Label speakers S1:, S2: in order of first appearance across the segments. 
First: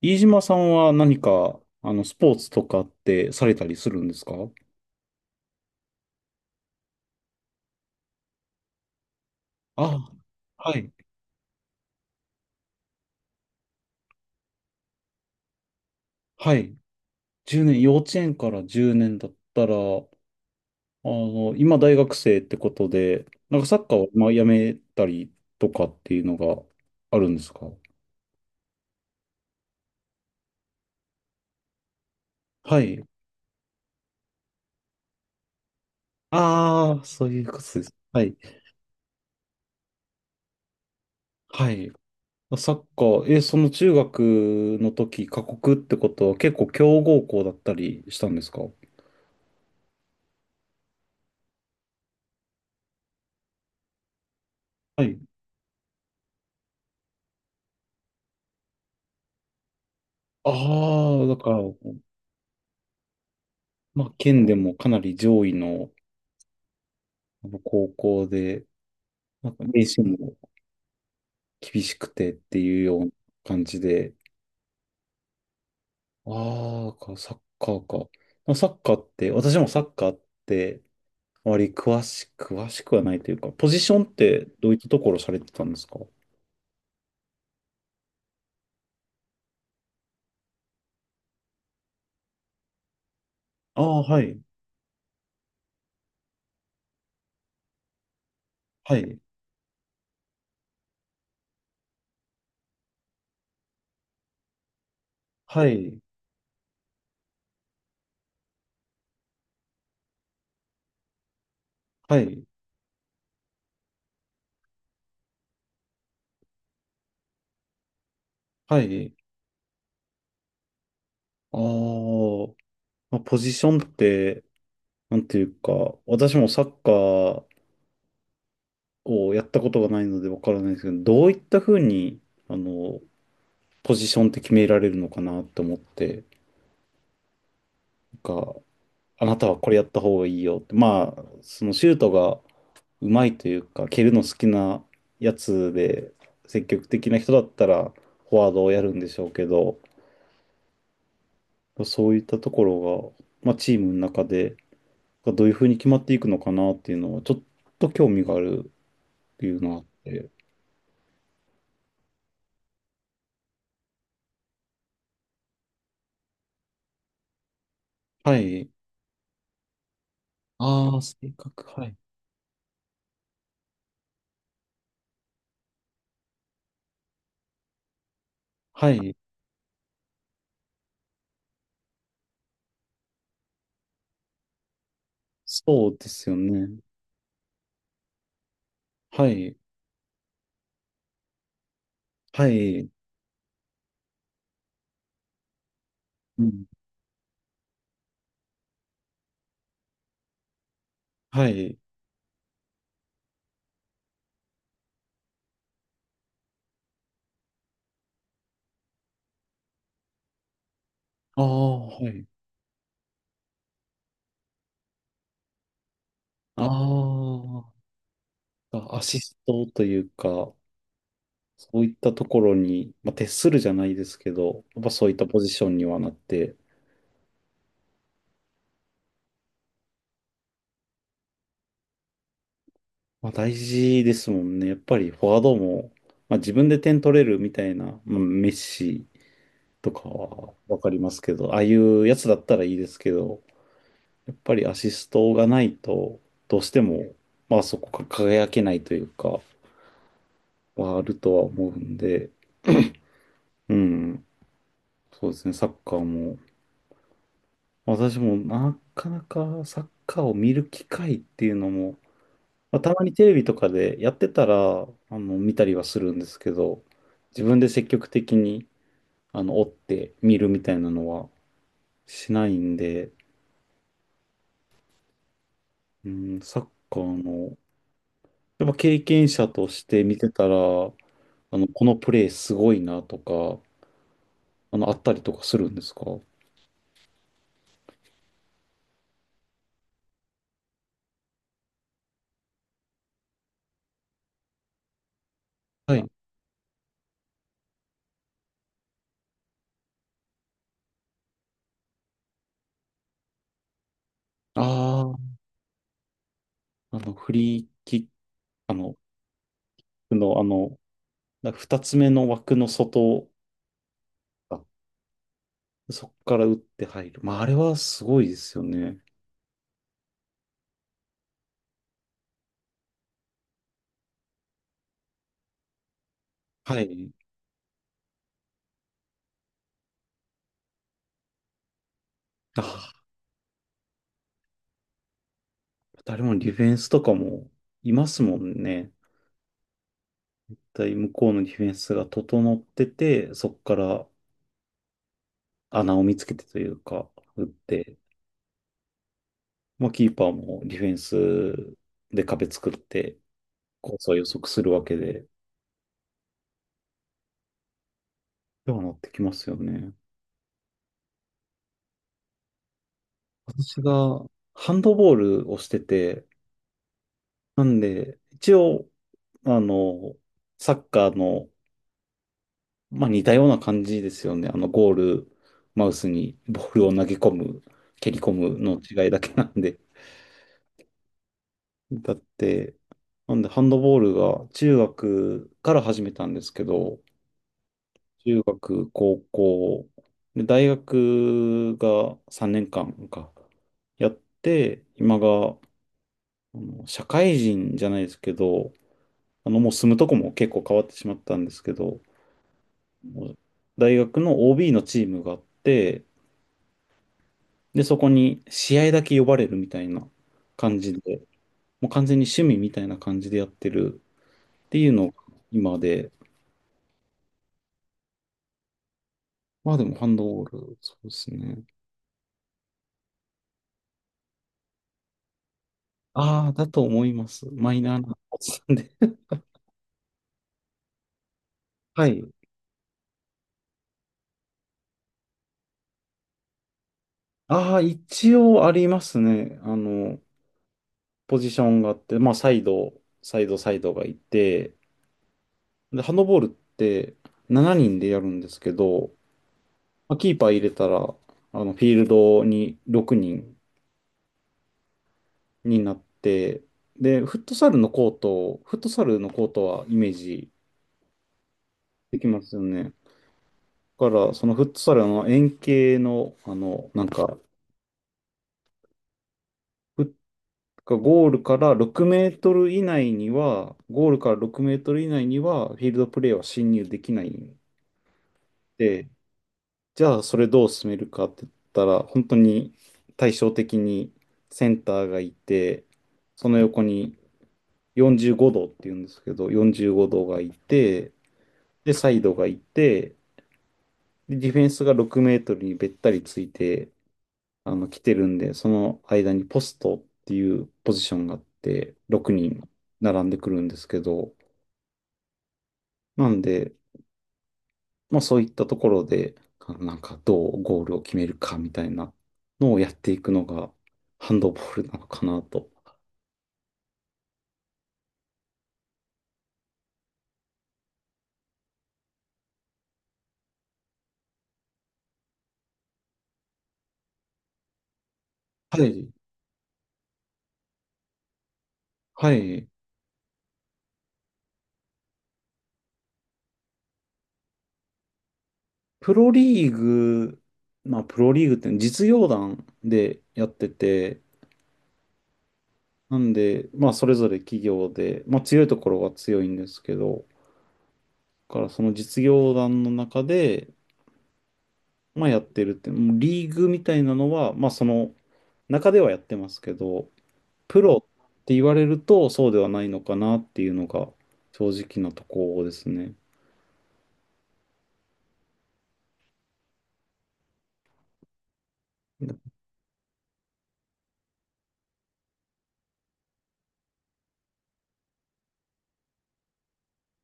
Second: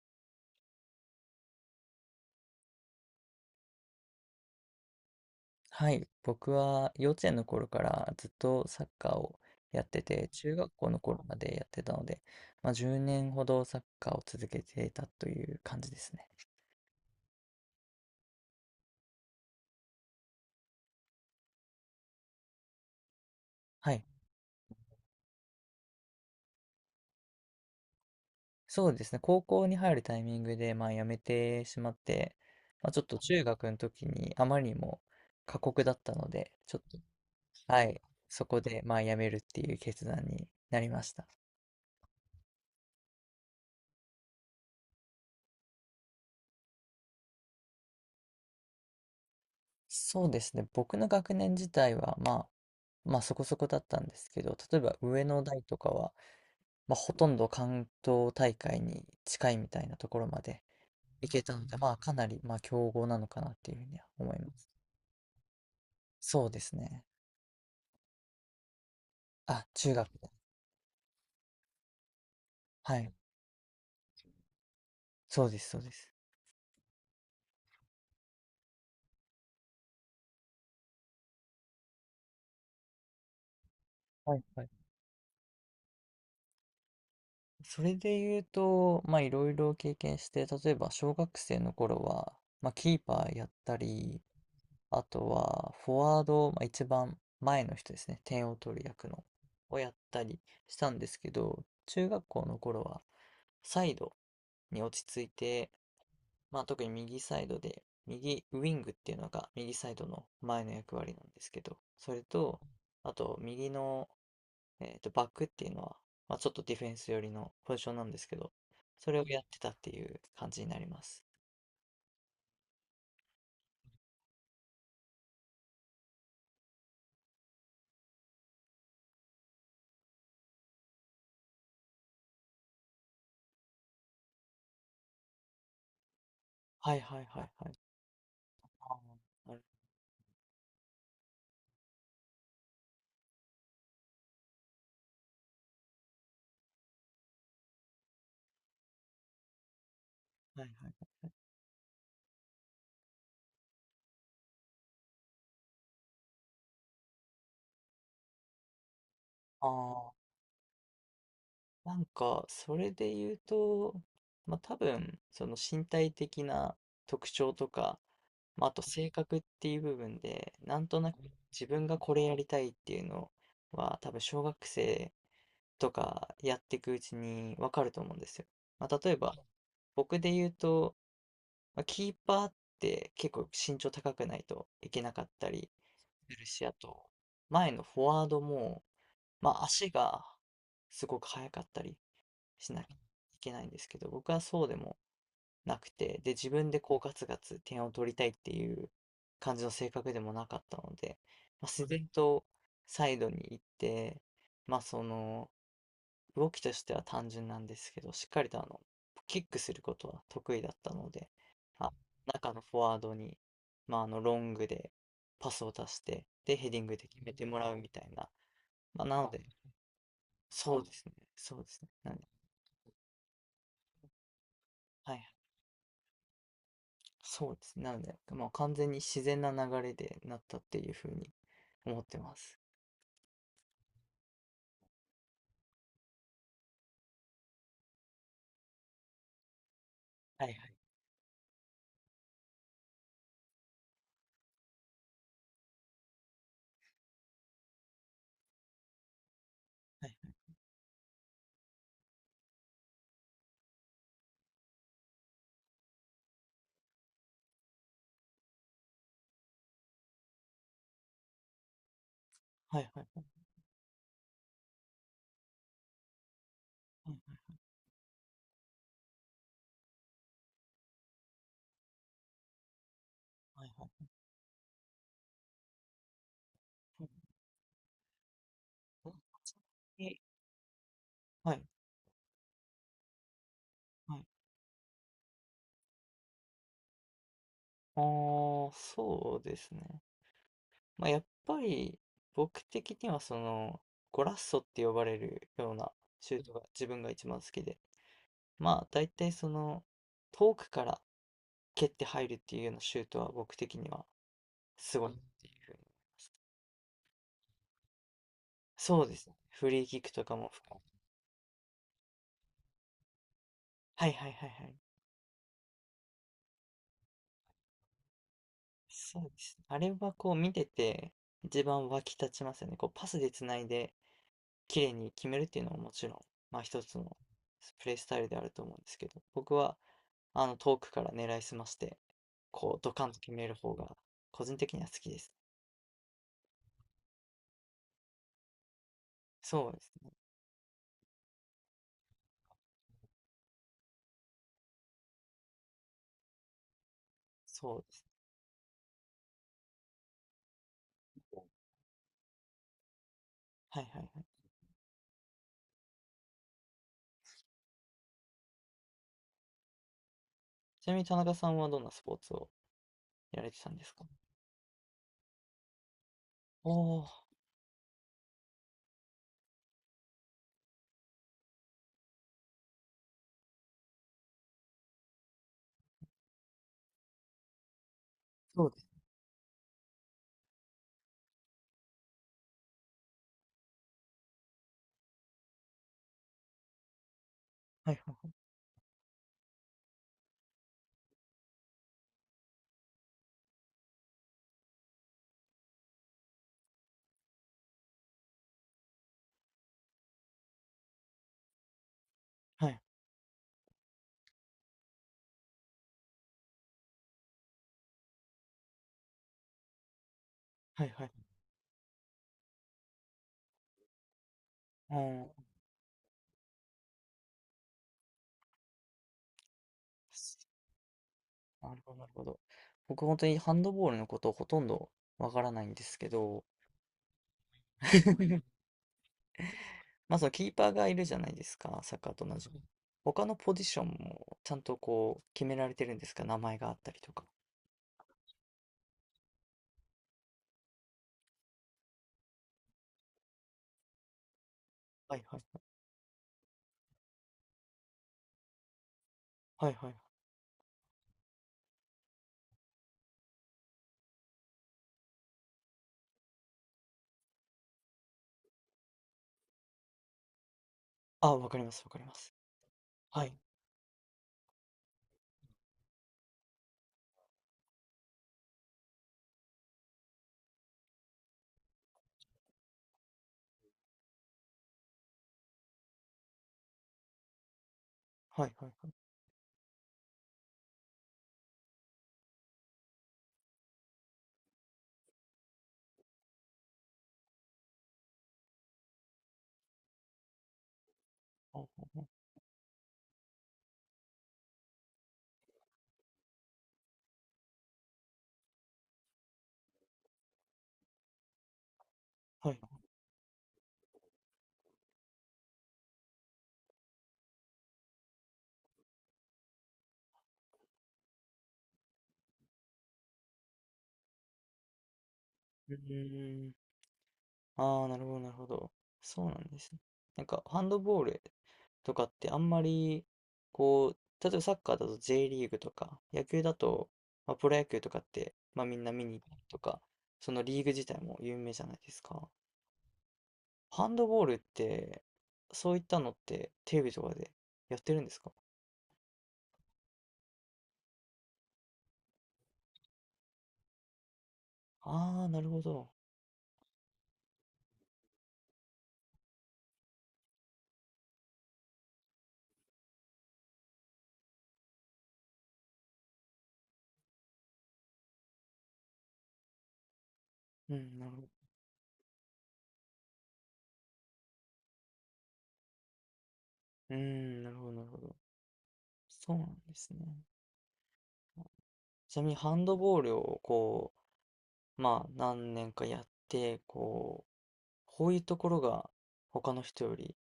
S1: 飯島さんは何か、スポーツとかってされたりするんですか？
S2: はい、僕は幼稚園の頃からずっとサッカーをやっ
S1: あ、
S2: てて、中学
S1: は
S2: 校
S1: い、
S2: の頃までやってたので、まあ、10年ほどサッカーを続けていたという感じですね。
S1: はい。10年、幼稚園から10年だったら、今大学生ってことで、なんかサッ
S2: は
S1: カー
S2: い、
S1: をまあやめたりとかっていうのがあるんですか？
S2: そうですね、高校に入るタイミングで、まあ、辞めてしまって、
S1: は
S2: まあ、ち
S1: い。
S2: ょっと中学の時にあまりにも過酷だったので、ちょっと、
S1: ああ、そういうことで
S2: は
S1: す。
S2: い、
S1: はい。
S2: そこでまあ辞めるっていう決断になりました。
S1: はい。サッカー、え、その中学の時、過酷ってことは結構強豪校だったりしたんですか？
S2: そうですね。僕の学年自体は、まあ、まあそこそこだったんですけど、例えば
S1: はい。
S2: 上の代とかは、まあほとんど関東大会に近いみたいなところま
S1: あ
S2: で
S1: あ、
S2: 行
S1: だ
S2: け
S1: か
S2: た
S1: ら、
S2: ので、まあかなり、まあ強豪なのかなっていうふうには
S1: まあ、
S2: 思い
S1: 県
S2: ま
S1: で
S2: す。
S1: もかなり上位の
S2: そうですね。
S1: あの高校で、なんか
S2: あ、
S1: 名
S2: 中
S1: 刺
S2: 学で。
S1: も厳しくてっていう
S2: は
S1: ような
S2: い。
S1: 感じで、
S2: そうです、そうです。
S1: ああ、かサッカーか。まあサッカーって、私もサッカーって、あまり詳しくはないというか、ポジションっ
S2: はい、
S1: て
S2: は
S1: ど
S2: い。
S1: ういったところされてたんですか？
S2: それで言うと、まあいろいろ経験して、例えば小学生の頃は、まあキーパーやった
S1: ああ、は
S2: り、
S1: い、
S2: あとは、フォワード、まあ、一番前の人ですね、点を取る
S1: は
S2: 役
S1: い、
S2: の、をやったりしたんですけど、中学校の頃は、サイドに落ち着い
S1: は
S2: て、
S1: い、
S2: まあ、特に右サイドで、右ウィングっていうのが右サイドの前の役割なんですけど、そ
S1: は
S2: れ
S1: い、
S2: と、あと、右の、バックっていうのは、まあ、ちょっとディフェンス寄りのポジションなんですけど、
S1: は
S2: そ
S1: い。
S2: れをやってたっていう感じになります。
S1: ああ、まあ、ポジションって、なんていうか、私もサッカーこうやったことがないのでわからないですけど、どういったふうに、あの、ポジションって決められるのかなと思って、
S2: はいはいはいはい。
S1: なんか、
S2: ああ、
S1: あなた
S2: な
S1: は
S2: る
S1: これやった方がいいよって、まあ、そのシュートがうまいというか、蹴るの好きなやつで、積極的な人だったら、フォワードをやるんでしょうけど、
S2: はいはい。
S1: そういったところが、まあ、チームの中で、どういうふうに決まっていくのかなっていうのは、ちょっと興味があるっていうのがあっ
S2: あ
S1: て、
S2: なんか、それで言うと、まあ、多分、その身体的な特徴とか、
S1: は
S2: ま
S1: い。
S2: あ、あと性格っていう部分で、なん
S1: あ
S2: と
S1: あ、
S2: なく
S1: 性格、
S2: 自分
S1: はい。
S2: がこれやりたいっていうのは、多分小学生とかやっていくうちにわかると思うんですよ。ま
S1: は
S2: あ、例え
S1: い。
S2: ば、僕で言うと、まあ、キーパーって結構身長高くないといけなかったり
S1: そうですよ
S2: するし、あ
S1: ね。
S2: と、前のフォワードも、
S1: は
S2: ま
S1: い。
S2: あ、足がすごく速かったり
S1: は
S2: しな
S1: い。
S2: きゃいけないんですけど、僕はそうでもなくて、で、
S1: う
S2: 自
S1: ん。
S2: 分でこうガツガツ点を取りたいっていう感じの性格でもなかったので、
S1: は
S2: まあ、
S1: い。
S2: 自然とサイドに行って、まあその、動きとしては単純なんですけど、しっかりとあの、キックすることは得意だったので、
S1: ああ、
S2: まあ、
S1: はい。
S2: 中のフォワードに、まああの、ロングでパスを出して、で、ヘディングで決めてもら
S1: あ
S2: うみたいな、
S1: あ、ア
S2: まあ、な
S1: シ
S2: の
S1: ス
S2: で、
S1: トというか、
S2: そうですね、そうで
S1: そ
S2: す
S1: う
S2: ね。
S1: いっ
S2: な
S1: た
S2: んで、
S1: ところに、まあ、徹するじゃないですけど、やっぱそうい
S2: は
S1: った
S2: い
S1: ポジションにはなって、
S2: そうですね。なので、まあ、完全に自然な流れでなったっていうふうに思ってます。
S1: まあ、大事ですもんね。やっぱりフォワードも、まあ、自分で点取れるみたいな、まあ、メッシとか
S2: は
S1: は
S2: いは
S1: わ
S2: い
S1: かりますけど、ああいうやつだったらいいですけど、やっぱりアシストがないと、どうしても、まあそこが輝けないというか、
S2: はい
S1: はあるとは思うんで、うん、そうですね、サッカーも、私もなかなかサッカーを見る機会っていうのも、ま
S2: は
S1: あ、
S2: い。
S1: た
S2: は
S1: ま
S2: いはい
S1: に
S2: は
S1: テレ
S2: い。
S1: ビとかでやってたら、見たりはするんですけど、自分で積極的に、追って見るみたいなのはしないんで、
S2: はいはいはいはい。
S1: うん、サッカーの、やっぱ経験者として
S2: え
S1: 見てたら、
S2: はい
S1: このプレーすごいなとか、
S2: はい。
S1: あったりとかするんですか？は
S2: ああ、そうですね。まあ、やっぱり僕的にはそのゴラッソって呼ばれるような
S1: い。
S2: シュートが自分が一番好きで、まあ大体その遠くから蹴って入るっていうようなシュートは僕的にはすごいなっ
S1: あ
S2: ていうふうに。
S1: あ、あの、フリーキッあの、
S2: そうですね。フリーキックとか
S1: の、あ
S2: も
S1: の、
S2: 含
S1: なんか二つ目の枠の外、
S2: はいはいはい
S1: あ
S2: はい。
S1: そこから打って入る。まあ、あれはすごいですよね。
S2: そうですね。あれはこう見てて一番湧き立ちますよね。こうパスでつないで綺麗に決めるっていうのはもちろん、まあ
S1: は
S2: 一つ
S1: い。
S2: のプレースタイルであると思うんですけど、僕はあの遠くから狙いすまして、
S1: あ
S2: こうド
S1: あ、
S2: カンと決める方が個人的には好きですね。
S1: 誰もディフェンスとかもいますもんね。
S2: そうですね。
S1: だい向こうのディフェンスが整ってて、そこから穴を見つけてというか、打っ
S2: そうで
S1: て、
S2: す
S1: まあ、キーパーもディフェン
S2: ね。
S1: スで壁作って、
S2: はい
S1: コー
S2: は
S1: ス
S2: い
S1: は
S2: は
S1: 予
S2: い。
S1: 測するわけで、ではなってきますよね。
S2: ちなみに田中さんはどんなスポーツをやられてたん
S1: 私
S2: ですか？
S1: がハンドボールをしてて、
S2: おおー、
S1: なんで、一応、あの、サッカーの、まあ、似たような感じですよね。ゴール、マウスにボールを投げ込む、蹴り込む
S2: そうで
S1: の
S2: す。
S1: 違いだけなんで。だって、なんで、ハンドボールが中学から始めたんですけど、
S2: はいはい
S1: 中学、高校、で、大学が3年間か、やって、今が、あの社会人じゃないですけど、もう住むとこも結構変わってしまったんですけど、
S2: はい。
S1: 大学の OB のチームがあって、で、そこに試合だけ呼ばれるみたいな感
S2: はい
S1: じ
S2: はいは
S1: で、
S2: い。
S1: もう完全に趣味みたいな感じでやってるっていうのが
S2: はい。
S1: 今で、まあでもハンドボール、そうですね。
S2: なるほど、なるほど。僕本当にハンドボールのことほとんどわからないんですけど、
S1: ああ、だと思います。マイナーなおっ さんで。
S2: まあそのキーパーがいるじゃないですか、サッ
S1: は
S2: カー
S1: い。
S2: と同じく。他のポジションもちゃんとこう決められてるんですか、名前があったりとか。
S1: ああ、一応ありますね。ポジションがあって、まあサイドがいて、
S2: はいはいはい。
S1: で、ハンドボールって7人でやるんですけど、
S2: はいはい。
S1: まあ、キーパー入れたら、フィールドに6人になって、で、フットサルのコート、フットサルのコートはイメージ
S2: あ、わかります、わかりま
S1: でき
S2: す。
S1: ますよね。だ
S2: はい。
S1: から、そのフットサルの円形の、なんか、フゴールから6メートル以内には、ゴールから6メートル以内には、フィールドプレーは侵入できないん
S2: はいはいはい。
S1: で、じゃあ、それどう進めるかって言ったら、本当に対照的にセンターがいて、その横に、45度っていうんですけど、45度がいて、
S2: あ
S1: で、
S2: ああ
S1: サイドがいて、で、ディフェンスが6メートルにべったりついて、来てるんで、その間にポストっていうポジションがあって、6
S2: はい。
S1: 人並んでくるんですけど、なんで、まあそういったところで、なんかどうゴールを決めるかみたいなのをやっていくのが、ハンドボールなのかなと。
S2: うーん。ああ、なるほど、なるほど。そうなんですね。なんか、ハンドボールとかってあんまり、こう、例えばサッカーだと J リーグとか、野球だと、まあ、プロ野球とかって、まあみ
S1: は
S2: んな見
S1: い。
S2: に行ったりとか、そのリーグ自体も有名じゃないですか。
S1: はい。
S2: ハンドボールって、そういったのってテレビとかでやってるんですか？
S1: プロリーグ、まあ、プロリーグって実業団でやってて、
S2: ああー、なるほど。
S1: なんで、まあ、それぞれ企業で、まあ、強いところは強いんですけど、だからその実業団の中で、まあ、やってるって、もうリーグみたいなのは、まあ、その中ではやってますけど、
S2: う
S1: プ
S2: ん、な
S1: ロ
S2: るほど。
S1: って言われるとそうではないのかなっていうのが正直なところですね。
S2: うーん、なるほど、なるほど。そうなんですね。ちなみにハンドボールをこまあ、何年かやって、こう、こういうところが他の人より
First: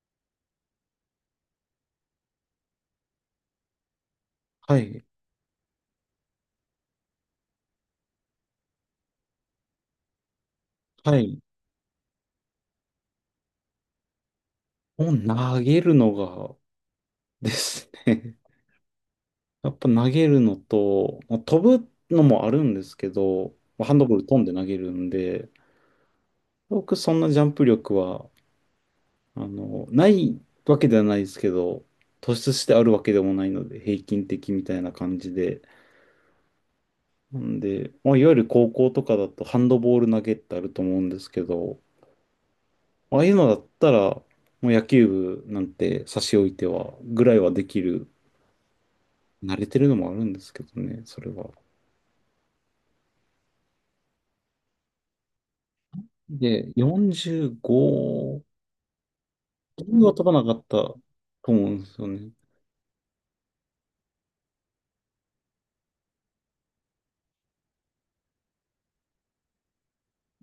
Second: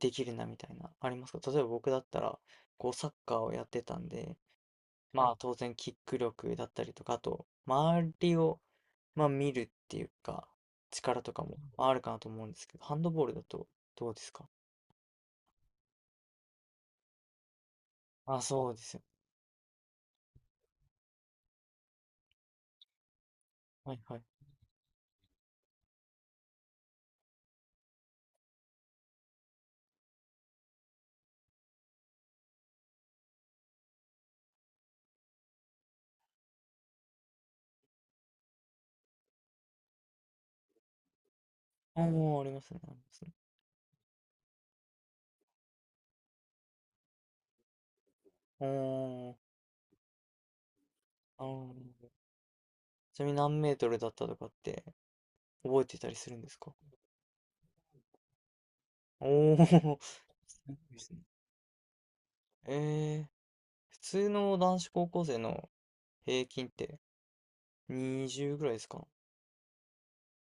S2: できるなみたいな、ありますか？例えば僕だったら、こう、サッカーをやってたんで、
S1: はい、
S2: まあ、当然、キック力だったりとか、あと、周りを、まあ、見るっていうか、
S1: は
S2: 力と
S1: い。
S2: かもあるかなと思うんですけど、ハンドボールだとどうですか？
S1: を投げるのがですね。
S2: あ、あ、そうですよ。
S1: やっぱ投げるのと、まあ飛ぶのもあるんですけど、まあハ
S2: は
S1: ン
S2: い
S1: ドボ
S2: は
S1: ー
S2: い。
S1: ル飛んで投げるんで、僕そんなジャンプ力は、ないわけではないですけど、突出してあるわけでもないので、平均的みたいな感じで。なんで、まあ、いわゆる高校とかだとハンドボール投げってあると思うんですけど、
S2: おー、ありますね、ありま
S1: まあ
S2: す
S1: あ
S2: ね。
S1: いうのだったら、もう野球部なんて差し置いては、ぐらいはできる。
S2: おー、
S1: 慣れてるのもあるんですけどね、それ
S2: あ
S1: は。
S2: ーちなみに何メートルだったとかって覚えてたりするんです
S1: で、
S2: か？
S1: 45
S2: おお。
S1: 2 0は飛ばなか
S2: す
S1: っ
S2: ごい
S1: た
S2: で
S1: と
S2: すね。
S1: 思うんですよね。
S2: ええ、普通の男子高校生の平均って20ぐらいですか？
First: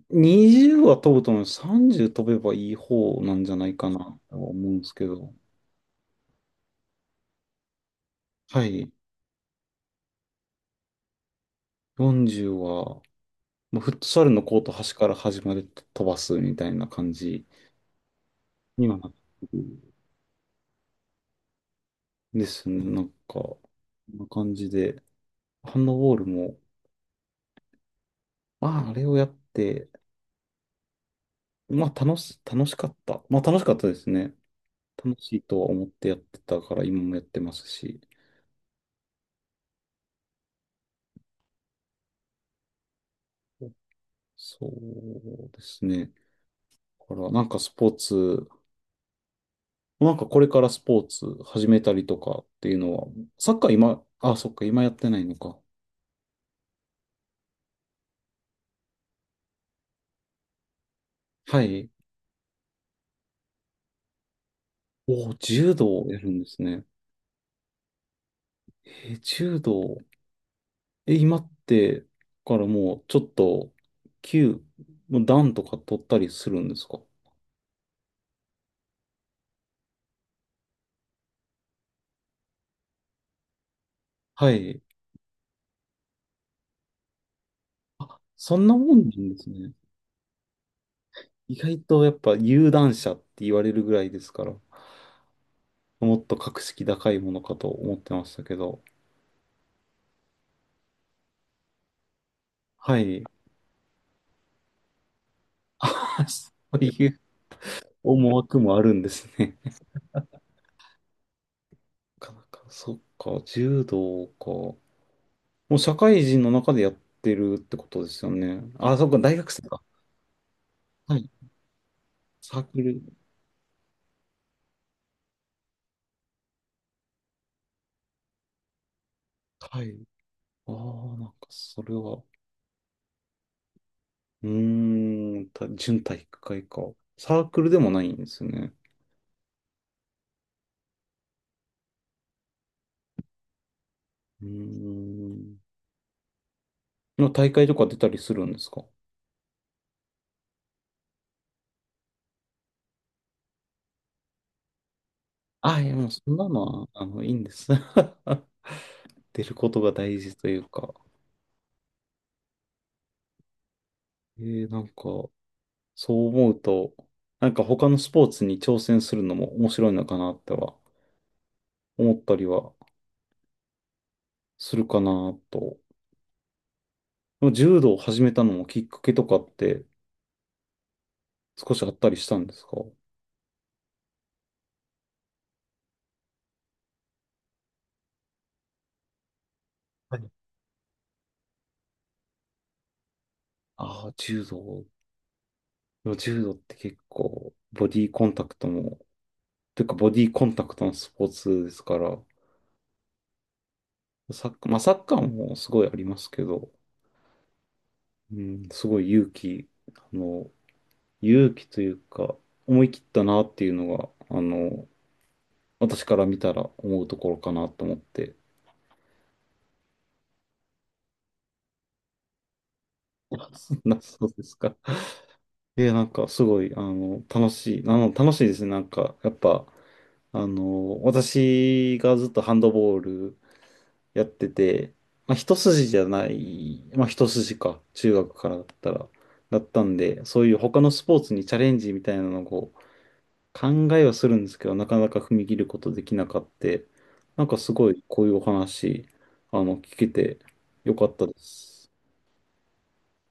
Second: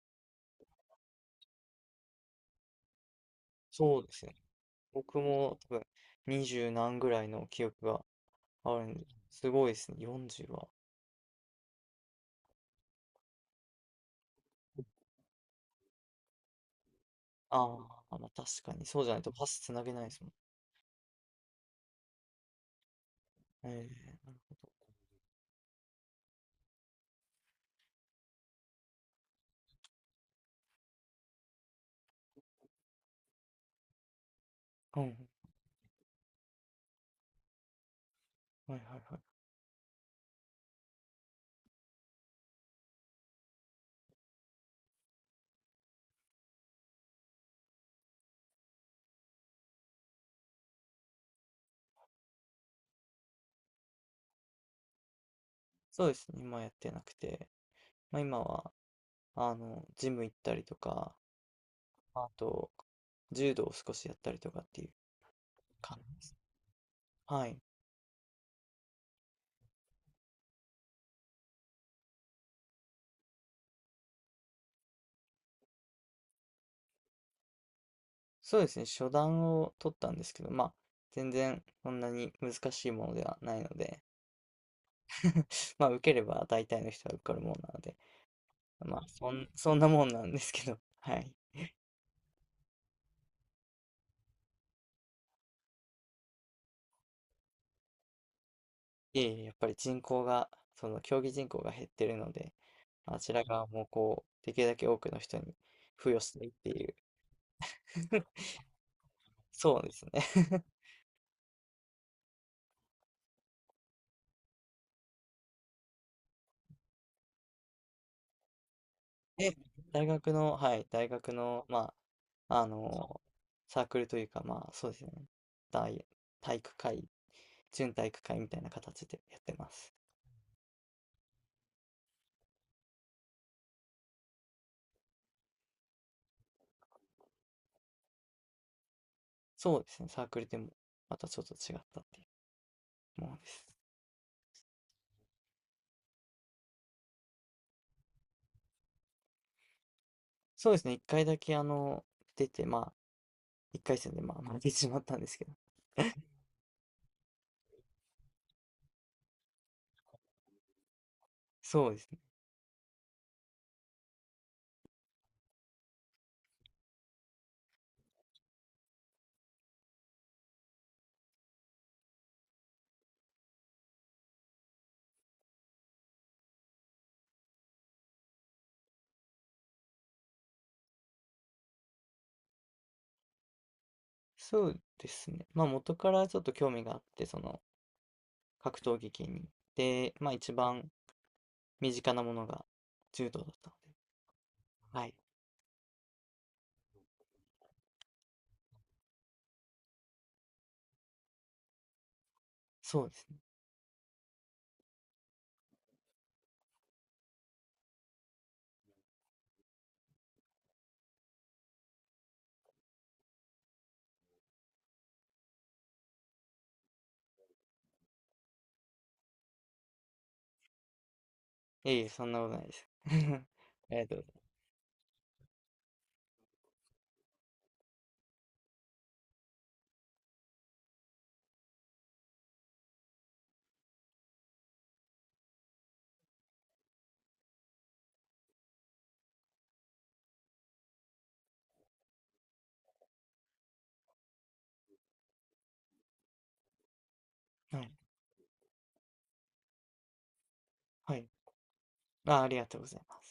S1: 20は飛ぶと思う。30飛べばいい方なんじゃないか
S2: そうで
S1: な
S2: すよね。
S1: とは思うんですけ
S2: 僕
S1: ど。
S2: も多分20何ぐらいの記憶が
S1: は
S2: ある
S1: い。
S2: んで、すごいですね、40は。
S1: 40は、もうフットサルのコート端から端まで飛ばすみたいな感じ
S2: ああ、ま、確かに
S1: には
S2: そう
S1: な
S2: じ
S1: っ
S2: ゃないとパ
S1: て
S2: スつなげ
S1: る
S2: ないですもん。
S1: ですね。なんか、こ
S2: え
S1: ん
S2: え、
S1: な
S2: な
S1: 感じ
S2: る
S1: で。ハンドボールも、まあ、あれをやって、まあ、楽しかった。まあ、楽しかったですね。
S2: ほど。う
S1: 楽
S2: ん、
S1: しいとは思ってやってたから、今もやってますし。
S2: はいはいはい。
S1: そうですね。から、なんかスポーツ、なんかこれからスポーツ始めたりとかっていうのは、サッカー今、あ、そっか、今やってないのか。
S2: そうですね、今やってなくて、ま、今はあの、ジム行ったりとか、
S1: はい。
S2: あと、柔道を少しやったりとかっていう
S1: おー、柔道
S2: 感
S1: を
S2: じ
S1: や
S2: で
S1: る
S2: す。
S1: んですね。
S2: はい。
S1: えー柔道。え、今って、からもうちょっと、級、もう段とか取ったりするんですか？
S2: そうですね、初段を取ったんですけど、まあ、全然そんなに難しいものではないので、
S1: はい。
S2: まあ、受ければ大体の人は受かるものなので、
S1: そんなも
S2: まあ、
S1: んなんです ね。
S2: そんなもんなんですけど、はい。
S1: 意外とやっぱ有段者って言われるぐらいですから、もっと格式高いものかと思ってましたけど。
S2: いえいえ、やっぱり人口が、その競技人口が減ってるので、
S1: は
S2: あ
S1: い。
S2: ちら側もこう、できるだけ多くの人に付与
S1: あ、
S2: したい
S1: そ
S2: ってい
S1: う
S2: う、
S1: いう思 惑もあるんですね。
S2: そう ですね。
S1: なかなか、そっか、柔道か。もう社会人の中でやってるってことですよね。あ、そっか、大学
S2: で、
S1: 生か。
S2: 大学の、はい、大
S1: はい。
S2: 学の、ま
S1: サ
S2: あ、
S1: ー
S2: あ
S1: クル。
S2: の、サークルというか、まあ、そうですね、大、体育会準体育会みたいな形でやってま
S1: は
S2: す。
S1: い。ああ、なんか、それは、た準体育会か。サークルでもないんですよね。
S2: そうですね、サークルでもまたちょっと違ったっていうものです。
S1: うーん。の大会とか出たりするんですか？
S2: そうですね、一回だけあの、出て、まあ、一回戦でまあ負けてしまったんですけど、
S1: あ、いや、もうそんなのは、いいんです。出ることが大事というか。
S2: そうですね、
S1: なんか、そう思うと、なんか他のスポーツに挑戦するのも面白いのかなっては思ったりはするかなと。でも柔道を始めたのもきっかけとかって少しあったりしたんですか？
S2: そうですね、まあ元からちょっと興味があって、その格闘技系に。で、
S1: はい。
S2: まあ一番身近なものが柔道だったの
S1: ああ、柔道。
S2: で、はい、
S1: でも柔道って結構ボディーコンタクトも、というかボディーコンタクトのスポーツですから、
S2: そうですね。
S1: サッカー、まあサッカーもすごいありますけど、うん、すごい勇気、あの、勇気というか、思い切ったなっていうのが、あの、私から見たら思うところかなと思って。
S2: いえいえ、そんなことないです。あり
S1: そんな、
S2: がとうご
S1: そう
S2: ざいま
S1: ですか。え、なんか、すごい、楽しい。楽しいですね。なんか、やっぱ、私がずっとハンドボールやってて、まあ、一筋じゃない、まあ、一筋か、中学からだったら、だったんで、そういう他のスポーツにチャレンジみたいなのをこう考えはするんですけど、なかなか踏み切ることできなかって、なんかす
S2: す。はい、
S1: ごい、こういうお話、聞けてよかっ
S2: は
S1: た
S2: い、
S1: です。
S2: あ、ありがとうございます。